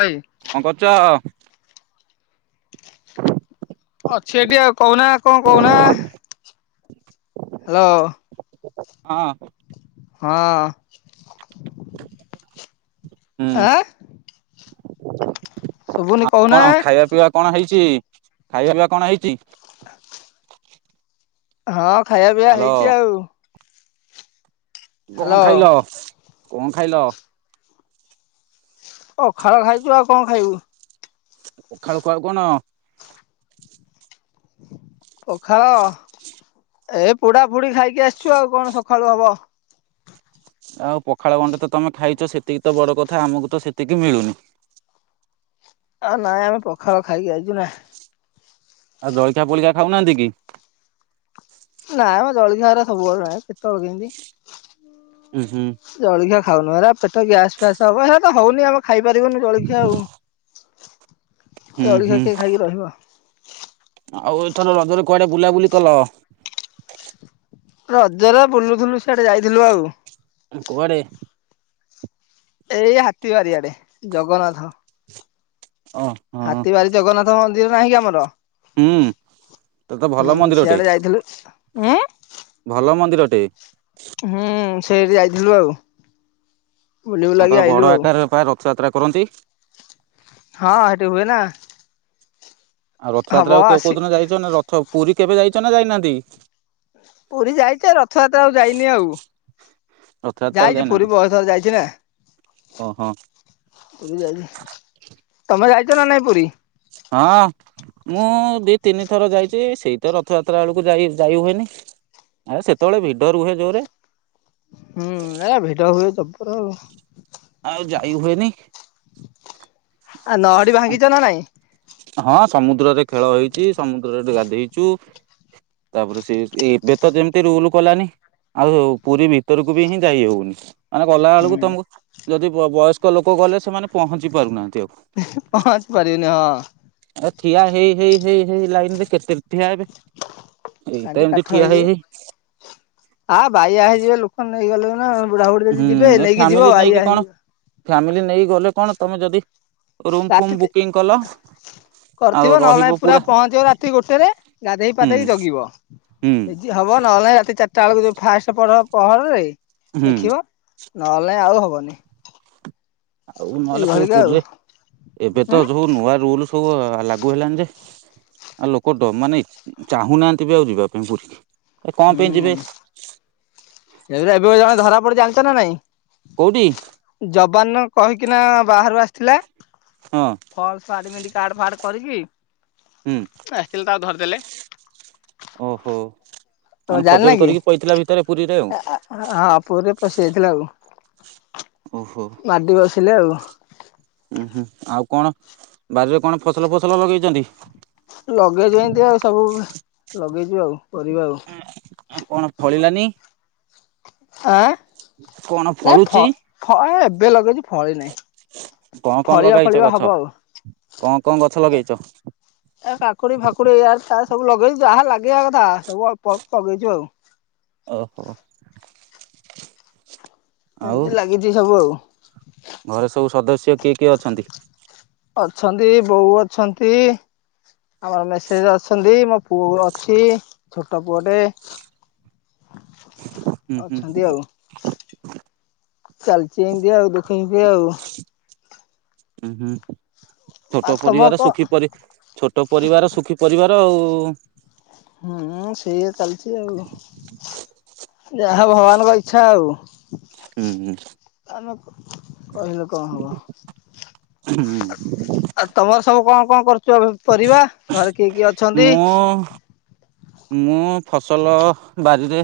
ହଏ [inaudible] କଣ କରୁଛ? ଅଛି ଏଠିକି ଆଉ କହୁନା କଣ କହୁନା? ହ୍ୟାଲୋ। ହଁ। ହଁ ଅଁ। ହୁଁ ହଁ। ଶୁଭୁନି ଆଉ କହୁନା କଣ ଖାଇବା ପିଇବା କଣ ହେଇଛି ଖାଇବା ପିଇବା କଣ ହେଇଛି? [inaudible] ହଁ ଖାଇବା ପିଇବା ହ୍ୟାଲୋ ହେଇଛି ଆଉ। କଣ ହ୍ୟାଲୋ ଖାଇଲ କଣ ଖାଇଲ? ପଖାଳ ଖାଇଛୁ ଆଉ କଣ ଖାଇବୁ। ପଖାଳ କୁ ଆଉ କଣ? ପଖାଳ, ଏ ପୋଡ଼ା ପୋଡ଼ି ଖାଇକି ଆସିଛୁ ଆଉ କଣ ସକାଳୁ ହବ। ଆଉ ପଖାଳ ଗଣ୍ଡେ ତମେ ତ ଖାଇଛ ସେତିକି ତ ବଡ କଥା ଆମକୁ ତ ସେତିକି ମିଳୁନି। ଆ ନାଇଁ ଆମେ ପଖାଳ ଖାଇକି ଆଇଛୁ ନା। ଆଉ ଜଳଖିଆ ଫଳଖିଆ ଖାଉନାହାନ୍ତି କି? ନାଇଁ ଆମ ଜଳଖିଆ ହେରା ସବୁବେଳେ ନାହିଁ କେତେ ବେଳେ କେମିତି। ଉୁଁ, ହୁଁ। ଜଳଖିଆ ଖାଉନୁ ଏରା ପେଟ ଗ୍ୟାସ ଫ୍ୟାସ ହବ ହେରା ତ ହଉନି ଆମେ ଖାଇପାରିବୁନି ଜଳଖିଆ ଆଉ। ହୁଁ ହୁଁ ଜଳଖିଆ କିଏ ଖାଇକି ରହିବ? ଆଉ ଏଥର ରଜରେ କୁଆଡ଼େ ବୁଲାବୁଲି କଲ? ରଜରେ ବୁଲୁଥିଲୁ ସିଆଡ଼େ ଯାଇଥିଲୁ ଆଉ। କୁଆଡ଼େ? ଏଇ ହାତିବାରି ଆଡ଼େ ଜଗନ୍ନାଥ ହଁ। ହାତିବାରି ଜଗନ୍ନାଥ ମନ୍ଦିର ନାହିଁ କି ଆମର? ହୁଁ ତ ତେ ଭଲ ହୁଁ ମନ୍ଦିରଟେ, ସିଆଡେ ଯାଇଥିଲୁ। ଉଁ ଭଲ ମନ୍ଦିରଟେ। ହୁଁ, ସେଇଠି ଯାଇଥିଲୁ ଆଉ। ବୁଲି ବୁଲାକି ତାଙ୍କର ଆଇଲୁ ବଡ ଆଉ। ଆକାରରେ ପା ରଥଯାତ୍ରା କରନ୍ତି। ହଁ, ଏଇଟି ହୁଏ ନା। ଆଉ ହବ ରଥଯାତ୍ରା ଆଉ କେଉ କୋଉ ଆସି ଦିନ ଯାଇଛ ନା ରଥ ପୁରୀ କେବେ ଯାଇଛ ନା ଯାଇନାହାନ୍ତି!? ପୁରୀ ଯାଇଛି ଏ ରଥଯାତ୍ରା ଓଲୁ ଯାଇନି ଆଉ। ରଥଯାତ୍ରାକୁ ଯାଇଛି ଯାଇନାହାନ୍ତି ପୁରୀ ବହୁଥର ଯାଇଛି ନା। ଓହୋ ପୁରୀ ଯାଇଛି, ତମେ ଯାଇଛ ନା ନାଇଁ ପୁରୀ? ହଁ। ମୁଁ ଦି ତିନି ଥର ଯାଇଛି ସେଇ ତ ରଥଯାତ୍ରା ବେଳକୁ ଯାଇ ଯାଇ ହୁଏନି। ଆରେ ସେତେବେଳେ ଭିଡ଼ ରୁହେ ଜୋରେ। ହୁଁ, ଏ ଭିଡ ହୁଏ ଜବର ଆଉ। ଆଉ ଯାଇ ହୁଏନି। ଆ ଲହଡ଼ି ଭାଙ୍ଗିଛ ନା ନାଇଁ? ହଁ ସମୁଦ୍ରରେ ଖେଳ ହେଇଛି, ସମୁଦ୍ରରେ ଗାଧୋଇଚୁ। ତାପରେ ସେ ଏବେ ତ ଯେମିତି ରୁଲ କଲାନି ଆଉ ପୁରୀ ଭିତରକୁ ବି ହିଁ ଯାଇ ହଉନି। ମାନେ ଗଲାବେଳକୁ ହୁଁ ତମକୁ ଯଦି ବ ବୟସ୍କ ଲୋକ ଗଲେ ସେମାନେ ପହଞ୍ଚି ପାରୁନାହାନ୍ତି ଆଉ। [unintelligible] ହଁ ଏ ଠିଆ ହେଇ ହେଇ ହେଇ ହେଇ ଲାଇନ୍ ରେ କେତେ ଠିଆ ହେବେ। ଏଇତ ଗାଣ୍ଡି ଏମିତି କାଠ ଠିଆ ହେଇ ହେଇ ହେଇଯିବେ, ଆ ବାଇଆ ହେଇଯିବେ ଲୋକ ନେଇଗଲେ ନା ଆଉ। ବୁଢ଼ାବୁଢ଼ୀ ଯଦି ହୁଁ ଯିବେ ଏ ନେଇକି ଫ୍ୟାମିଲି ଯିବ ନେଇକି ବାଇଆ କଣ ହେଇଯିବ। ଫ୍ୟାମିଲି ନେଇକି ଗଲେ କଣ ତମେ ଯଦି ରୁମ୍ ଫୁମ୍ ରାତି ବୁକିଂ କଲ ଆଉ କରିଥିବ ନହେଲେ ନାଇ ରହିବ ପୁରା ପହଞ୍ଚିବ ରାତି ଗୋଟେରେ ଗାଧେଇ ହୁଁ ପାଧେଇ ଜଗିବ। ହୁଁ ହବ ନହେଲେ ରାତି ଚାରିଟା ବେଳକୁ ଯୋ ଫାଷ୍ଟ ପର ପହରରେ ହୁଁ ଦେଖିବ। ନହେଲେ ଆଉ ହବନି। ଆଉ ନହେଲେ କୋଉ ଏଇଭଳିକା ଆଉ ପୁରୀରେ ଉଁ ଏବେ ତ ହୁଁ। ସବୁ ନୂଆ ରୁଲ୍ ସବୁ ଲାଗୁ ହେଲାଣି ଯେ ଆଉ ଲୋକଟ ମାନେ ଚାହୁଁନାହାନ୍ତି ବି ଆଉ ଯିବା ପାଇଁ ପୁରୀ, ଏ କଣ ପାଇଁ ଯିବେ? ଏ ଏବେ ଜଣେ ଧରା ପଡ଼ିଛି ଜାଣିଛ ନା ନାଇଁ? କୋଉଠି? ଯବାନ କହିକିନା ବାହାରୁ ଆସିଥିଲା ହଁ ଫଲସ ଆଡ଼ମିଟ କାର୍ଡ ଫାର୍ଡ କରିକି ହୁଁ ଏହଥିଲ ତାକୁ ଧରିଦେଲେ ଓହୋ ତମେ ମାନେ ଜାଣିନ ଫରଜରି କି? କରିକି ପଇଥିଲା ଭିତରେ ପୁରୀରେ ଆଉ ହଁ ପୁରୀରେ ପଶିଯାଇଥିଲା ଆଉ। ଓହୋ ମାଡ଼ି ବସିଲେ ଆଉ। ଉୁଁ ହୁଁ ଆଉ କଣ ବାରିରେ କଣ ଫସଲ ଫସଲ ଲଗେଇଛନ୍ତି? ଲଗେଇଚୁ ଏମିତି ଆଉ ସବୁ ଲଗେଇଚୁ ଆଉ। କରିବା ଆଉ କଣ ଫଳିଲାନି? [unintelligible] ଆଁ କଣ ନାଇଁ ଫଳୁଛି ଫ ଫ ଏବେ ଲଗେଇଛି ଫଳି ନାହିଁ। କଣ କଣ ଫଳିବା ଲଗେଇଛ ଫଳିବା ହବ ଗଛ ଆଉ। କଣ କଣ ଗଛ ଲଗେଇଛ? ଏ କାକୁଡ଼ି ଫାକୁଡ଼ି ଏୟାର ସାର୍ ସବୁ ଲଗେଇଛୁ ଯାହା ଲାଗିବା କଥା ସବୁ ଅଳ୍ପ ଅଳ୍ପ ଲଗେଇଛୁ ଆଉ। ଓହୋ ଆଉ ଏମିତି ଲାଗିଛି ସବୁ ଆଉ। ଘରେ ସବୁ ସଦସ୍ୟ କିଏ କିଏ ଅଛନ୍ତି? ଅଛନ୍ତି ବୋଉ ଅଛନ୍ତି, ଆମର ମେସେଜ ଅଛନ୍ତି, ମୋ ପୁଅ ଗୋର ଅଛି ଛୋଟ ପୁଅଟେ। ହୁଁ ହୁଁ ଅଛନ୍ତି ଆଉ। ଚାଲିଛି ଏମତି ଆଉ। ଦେଖନ୍ତି ଆଉ। ହୁଁ ହୁଁ ଆଉ ଛୋଟ ତମ ପରିବାର କ ସୁଖୀ ପର ଛୋଟ ପରିବାର ସୁଖୀ ପରିବାର ଆଉ। ହୁଁ ସେଇଆ ଚାଲିଛି ଆଉ। ଯାହା ଭଗବାନଙ୍କ ଇଚ୍ଛା ଆଉ। ହୁଁ ହୁଁ ଆମେ କହିଲେ କଣ ହବ। ଆଉ ତମର ସବୁ କଣ କଣ କରୁଛ ପରିବା? ଘରେ କିଏ କିଏ ଅଛନ୍ତି? ହଁ ମୁଁ ଫସଲ ବାରିରେ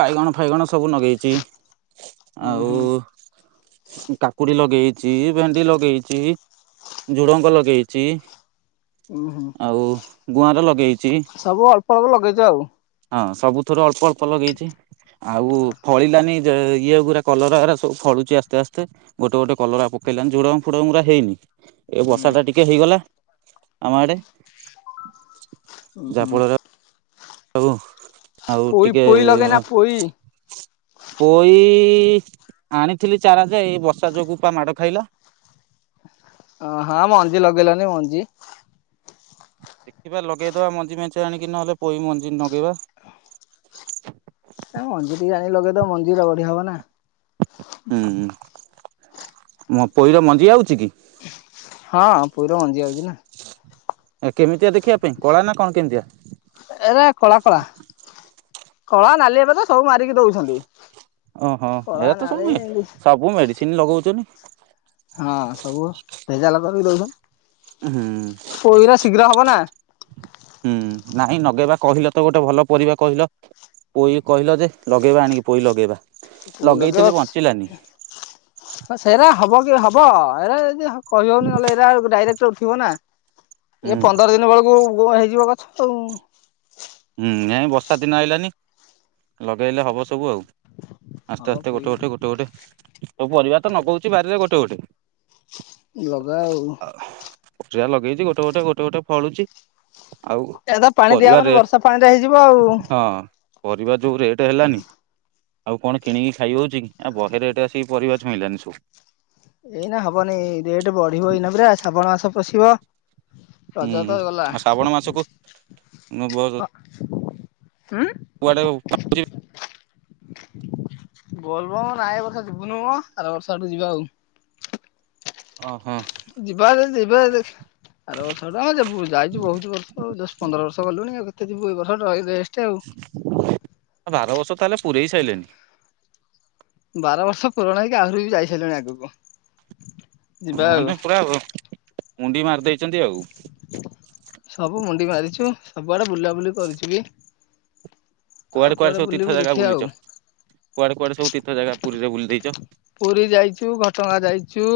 ବାଇଗଣ ଫାଇଗଣ ସବୁ ଲଗେଇଛି। ଉୁଁ ଆଉ ହୁଁ କାକୁଡ଼ି ଲଗେଇଛି, ଭେଣ୍ଡି ଲଗେଇଛି ଝୁଡ଼ଙ୍କ ଲଗେଇଛି ଉଁ ହୁଁ ଆଉ ଗୁଆଁର ଲଗେଇଛି। ସବୁ ଅଳ୍ପ ଅଳ୍ପ ଲଗେଇଛ ଆଉ। ହଁ ସବୁଥର ଅଳ୍ପ ଅଳ୍ପ ଲଗେଇଛି ଆଉ ଫଳିଲାନି ଯେ ଇଏ ଗୁରା କଲରା ହେରା ସବୁ ଫଳୁଛି ଆସ୍ତେ ଆସ୍ତେ ଗୋଟେ ଗୋଟେ କଲରା ପକେଇଲାଣି ଝୁଡଙ୍ଗ ଫୁଡ଼ଙ୍ଗ ହେରା ହେଇନି। ଏ ହୁଁ। ବର୍ଷା ଟା ଟିକେ ହେଇଗଲା ଆମ ଆଡ଼େ। ଓହୋ ଆଉ ଆଉ ପୋଇ ଟିକେ ପୋଇ ଲଗେଇନା ପୋଇ ପୋଇ ଆଣିଥିଲି ଚାରା ଯାଏ ଏଇ ବର୍ଷା ଯୋଗୁ ପା ମାଡ଼ ଖାଇଲା। ଓ ହଁ ମଞ୍ଜି ଲଗେଇଲନି ମଞ୍ଜି ଦେଖିବା ଲଗେଇଦବା ମଞ୍ଜି ମେଞ୍ଚ ଆଣିକି ନହେଲେ ପ ମଞ୍ଜି ଲଗେଇବା। ଏ ମଞ୍ଜି ଟିକେ ଆଣି ଲଗେଇଦବ ମଞ୍ଜି ରା ବଢ଼ିଆ ହବ ନା। ଉୁଁ ହୁଁ ମ ପୋଇର ମଞ୍ଜି ଆଉଚିକି। ହଁ ପୋଇର ମଞ୍ଜିଆଉଚିନା। କେମିତିଆ ଦେଖିବା ପାଇଁ କଳାନା କଣ କେମିତିଆ? ଏରା କଳା କଳା କଳା ନାଲି ଏବେତ ସବୁ ମାରିକି ଦଉଛନ୍ତି। ଓହୋ କଳା ଏରାତ ନାଲି ସବୁ ମେ ଏମିତି ସବୁ ମେଡିସିନ ଲଗଉଚନି। ହଁ ସବୁ ଭେଜାଲ କରିକି ଦଉନ। ଉୁଁ ହୁଁ ପୋଇରା ଶୀଘ୍ର ହବନା। ହୁଁ ନାହିଁ ନଗେଇବା କହିଲତ ଗୋଟେ ଭଲ ପରିବା କହିଲ? ପୋଇ କହିଲଯେ ଲଗେଇବା ଆଣିକି ପୋଇ ଲଗେଇବା ଲଗେଇଥିଲି ବଞ୍ଚିଲାନି। ହଁ ସେରା ହବକି ହବ ଏରା ଯଦି କହିହଉନି ନହେଲେ ଏରା ଡାଇରେକ୍ଟ ଥିବନା ଇଏ ହୁଁ ପନ୍ଦର ଦିନବେଳକୁ ଗୁରେ ହେଇଯିବ ଗଛ ଆଉ। ହୁଁ ନାଇଁ ବର୍ଷାଦିନ ଆଇଲାନି ଲଗେଇଲେ ହବ ସବୁ ଆଉ। ଆସ୍ତେ ହବ ଆସ୍ତେ ପୋଇ ଗୋଟେ ଗୋଟେ ଗୋଟେ ଗୋଟେ ସବୁ ପରିବାତ ନଗଉଚି ବାରିରେ ଗୋଟେ ଗୋଟେ। ଲଗା ଆଉ। ପଛୁଆ ଲଗେଇଛି ଗୋଟେ ଗୋଟେ ଗୋଟେ ଗୋଟେ ଫଳୁଛି ଆଉ ପରିବା ରେଟ ପାଣିଟା ହେଇଯିବ। ଆଉ। ହଁ ପରିବା ଯୋଉ ରେଟ ହେଲାନି। ଆଉ କଣ କିଣିକି ଖାଇହଉଛିକି ଆ ବହେରେଟ ଆସିକି ପରିବା ଛୁଇଁଲାଣି ସବୁ। ଏଇନା ହବନି ରେଟ ବଢିବ ଏଇନା ପୁରା ଶ୍ରାବଣ ମାସ ପଶିବ। ରଜ ହୁଁ ତ ହୁଁ ଗଲା। ଆଉ ଶ୍ରାବଣ ମାସକୁ [unintelligible] ଉୁଁ। କୁଆଡେ ଓଉ। ବୋଲବମ ନାଇଁ ଏବର୍ଷ ଯିବୁନୁମ ଆରବର୍ଷ ଆଡକୁ ଯିବା ଆଉ। ହଁ ଫାସ ଯିବା ଯଦି ଯିବା ଦେଖିବା। ଆରବର୍ଷଟା ଆ ଯିବୁ ଯାଇଛୁ ବହୁତ ବର୍ଷ ଆଉ ଦଶ ପନ୍ଦର ବର୍ଷ ଗଲୁଣି ଆଉ କେତେ ଯିବୁ ଏଇବର୍ଷ ରହ ରେଷ୍ଟେ ଆଉ। ବାରବର୍ଷ ତାହେଲେ ପୁରେଇ ସାରିଲେଣିି। ବାରବର୍ଷ ପୁରଣ ହେଇକି ଆହୁରିବି ଯାଇସାଇଲାଣି ଆଗକୁ। ଯିବା ଆଉ। କହନି ପୁରା ମୁଣ୍ଡି ମାରି ଦେଇଛନ୍ତି ଆଉ। ସବୁ ମୁଣ୍ଡି ମାରିଛୁ ସବୁଆଡେ ବୁଲାବୁଲି କରୁଛୁବି। କୁଆଡେ କୁଆଡେ ସବୁ ତୀର୍ଥ ଜାଗା ଦେଖିବା ଆଉ ବୁଲିଚ କୁଆଡେ କୁଆଡେ ସବୁ ତୀର୍ଥ ଜାଗା ପୁରୀରେ ବୁଲି ଦେଇଚ। ପୁରୀ ଯାଇଚୁ ଘଟଗା ଯାଇଚୁ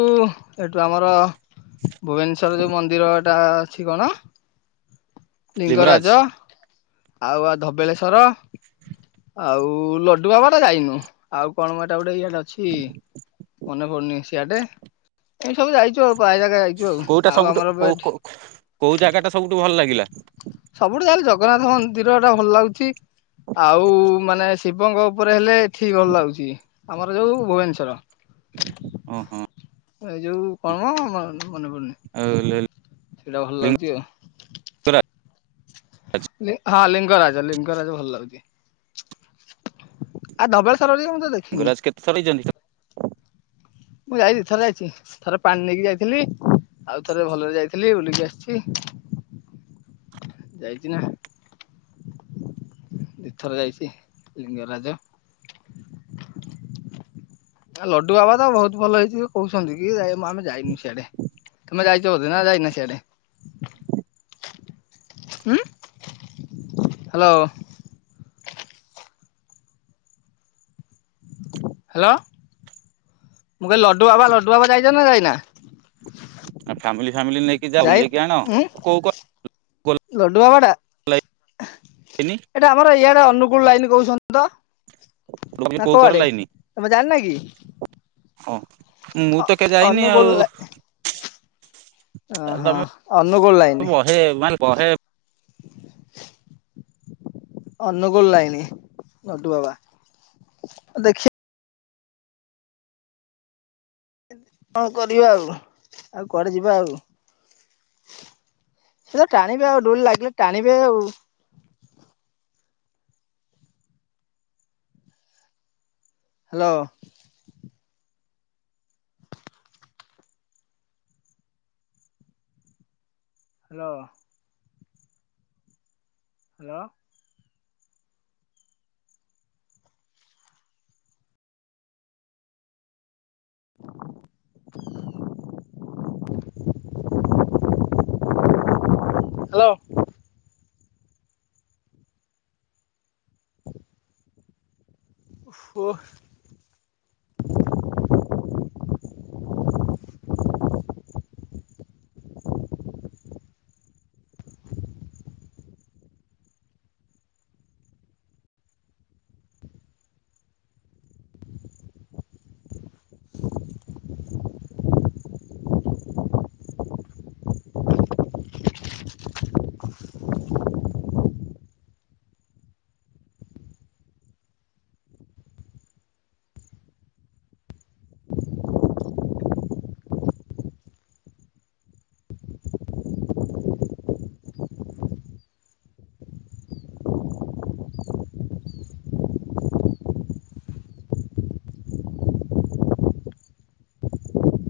ଏଠୁ ଆମର ଭୁବନେଶ୍ଵର ଯୋଉ ମନ୍ଦିରଟା ଅଛି କଣ? ଲିଙ୍ଗରାଜ। ଆଉ ଆଉ ଧବେଳେଶ୍ଵର ଆଉ ଲଡୁ ବାବାଟା ଯାଇନୁ। ଆଉ କଣମ ଏଟା ଗୋଟେ ଇଆଡେ ଅଛି। ମନେ ପଡୁନି ସିଆଡେ ଏ ସବୁ ଯାଇଚୁ ଆଉ ପାଏ ଜାଗା ଯାଇଚୁ ଆଉ କୋଉଟା ଆଉ ସବୁଠୁ ଆମର କୋଉ ଏଠି କୋଉ ଜାଗାଟା ସବୁଠୁ ଭଲ ଲାଗିଲା। ସବୁଠୁ ଯାହେଲେ ଜଗନ୍ନାଥ ମନ୍ଦିରଟା ଭଲ ଲାଗୁଛି। ଆଉ ମାନେ ଶିବଙ୍କ ଉପରେ ହେଲେ ଠିକ ଭଲ ଲାଗୁଛି ଆମର ଯୋଉ ଭୁବନେଶ୍ୱର। ଉୁଁ ହୁଁ ଏଇ ଯୋଉ କଣମ ମନେ ପଡୁନି? ଆଉ ଲେଲ। ସେଇଟା ଭଲ ଲାଗୁଛି ଆଉ। ଲିଙ୍ଗରାଜ ହଁ ଲିଙ୍ଗରାଜ ଲିଙ୍ଗରାଜ ଭଲ ଲାଗୁଛି। ଆ ଧବଳେଶ୍ୱର ବି ମୁଁ ତ ଦେଖିନି। ଚଲେଇଛନ୍ତି। ମୁଁ ଯାଇଚି ଦି ଥର ଯାଇଛି ଥରେ ପାଣି ନେଇକି ଯାଇଥିଲି ଆଉ ଥରେ ଭଲରେ ଯାଇଥିଲି। ଖେଲି ବୁଲିକି ଆସିଛି ଯାଇଛି ନା। ଦିଥର ଯାଇଛି ଲିଙ୍ଗରାଜ। ଲଡୁ ବାବା ତ ବହୁତ ଭଲ ହେଇଛି କହୁଛନ୍ତି କି ଆମେ ଯାଇନୁ ସିଆଡେ ତମେ ଯାଇ ଛ ବୋଧେ ନା ଯାଇନ ସିଆଡେ। ଉଁ। ହ୍ୟାଲୋ। ହ୍ୟାଲୋ ମୁଁ କହେଲି ଲଡ଼ୁବାବା ଲଡୁବାବା ଯାଇଛ ନା ଯାଇନା। ଆ ଫ୍ୟାମିଲି ଫାମିଲି ନେଇକି ଯାଅ ବୁଲେଇକି ଆଣ କୋଉ କ ଲଡୁବାବା ଟା ଲାଇନି ଏଇଟା ଆମର ଇଆଡେ ଅନୁଗୁଳ ଲାଇନ କହୁଛନ୍ତି ତ। ଲ ନା କୋଉ କର କୋଉଆଡେ ଲାଇନି ତମେ ଜାଣିନା କି ହଁ। ମୁଁ ତ କେ ଯାଇନି ଅନୁଗୁଳ ଆଉ। ଓହୋ ଅନୁଗୁଳ ଲାଇନ। ମୁଁ ବହେ ମାଲ ବହେ [inaudible] ଅନୁଗୁଳ ଲାଇନ ଲଡୁ ବାବା ଦେଖି ହଁ କରିବା ଆଉ ଆଉ କୁଆଡେ ଯିବା ଆଉ। ସେ ଟାଣିବେ ଆଉ ଡୋରି ଲାଗିଲେ ଟାଣିବେ ଆଉ। ହ୍ୟାଲୋ। ହ୍ୟାଲୋ। ହ୍ୟାଲୋ। [inaudible] ହ୍ୟାଲୋ। ହୋ।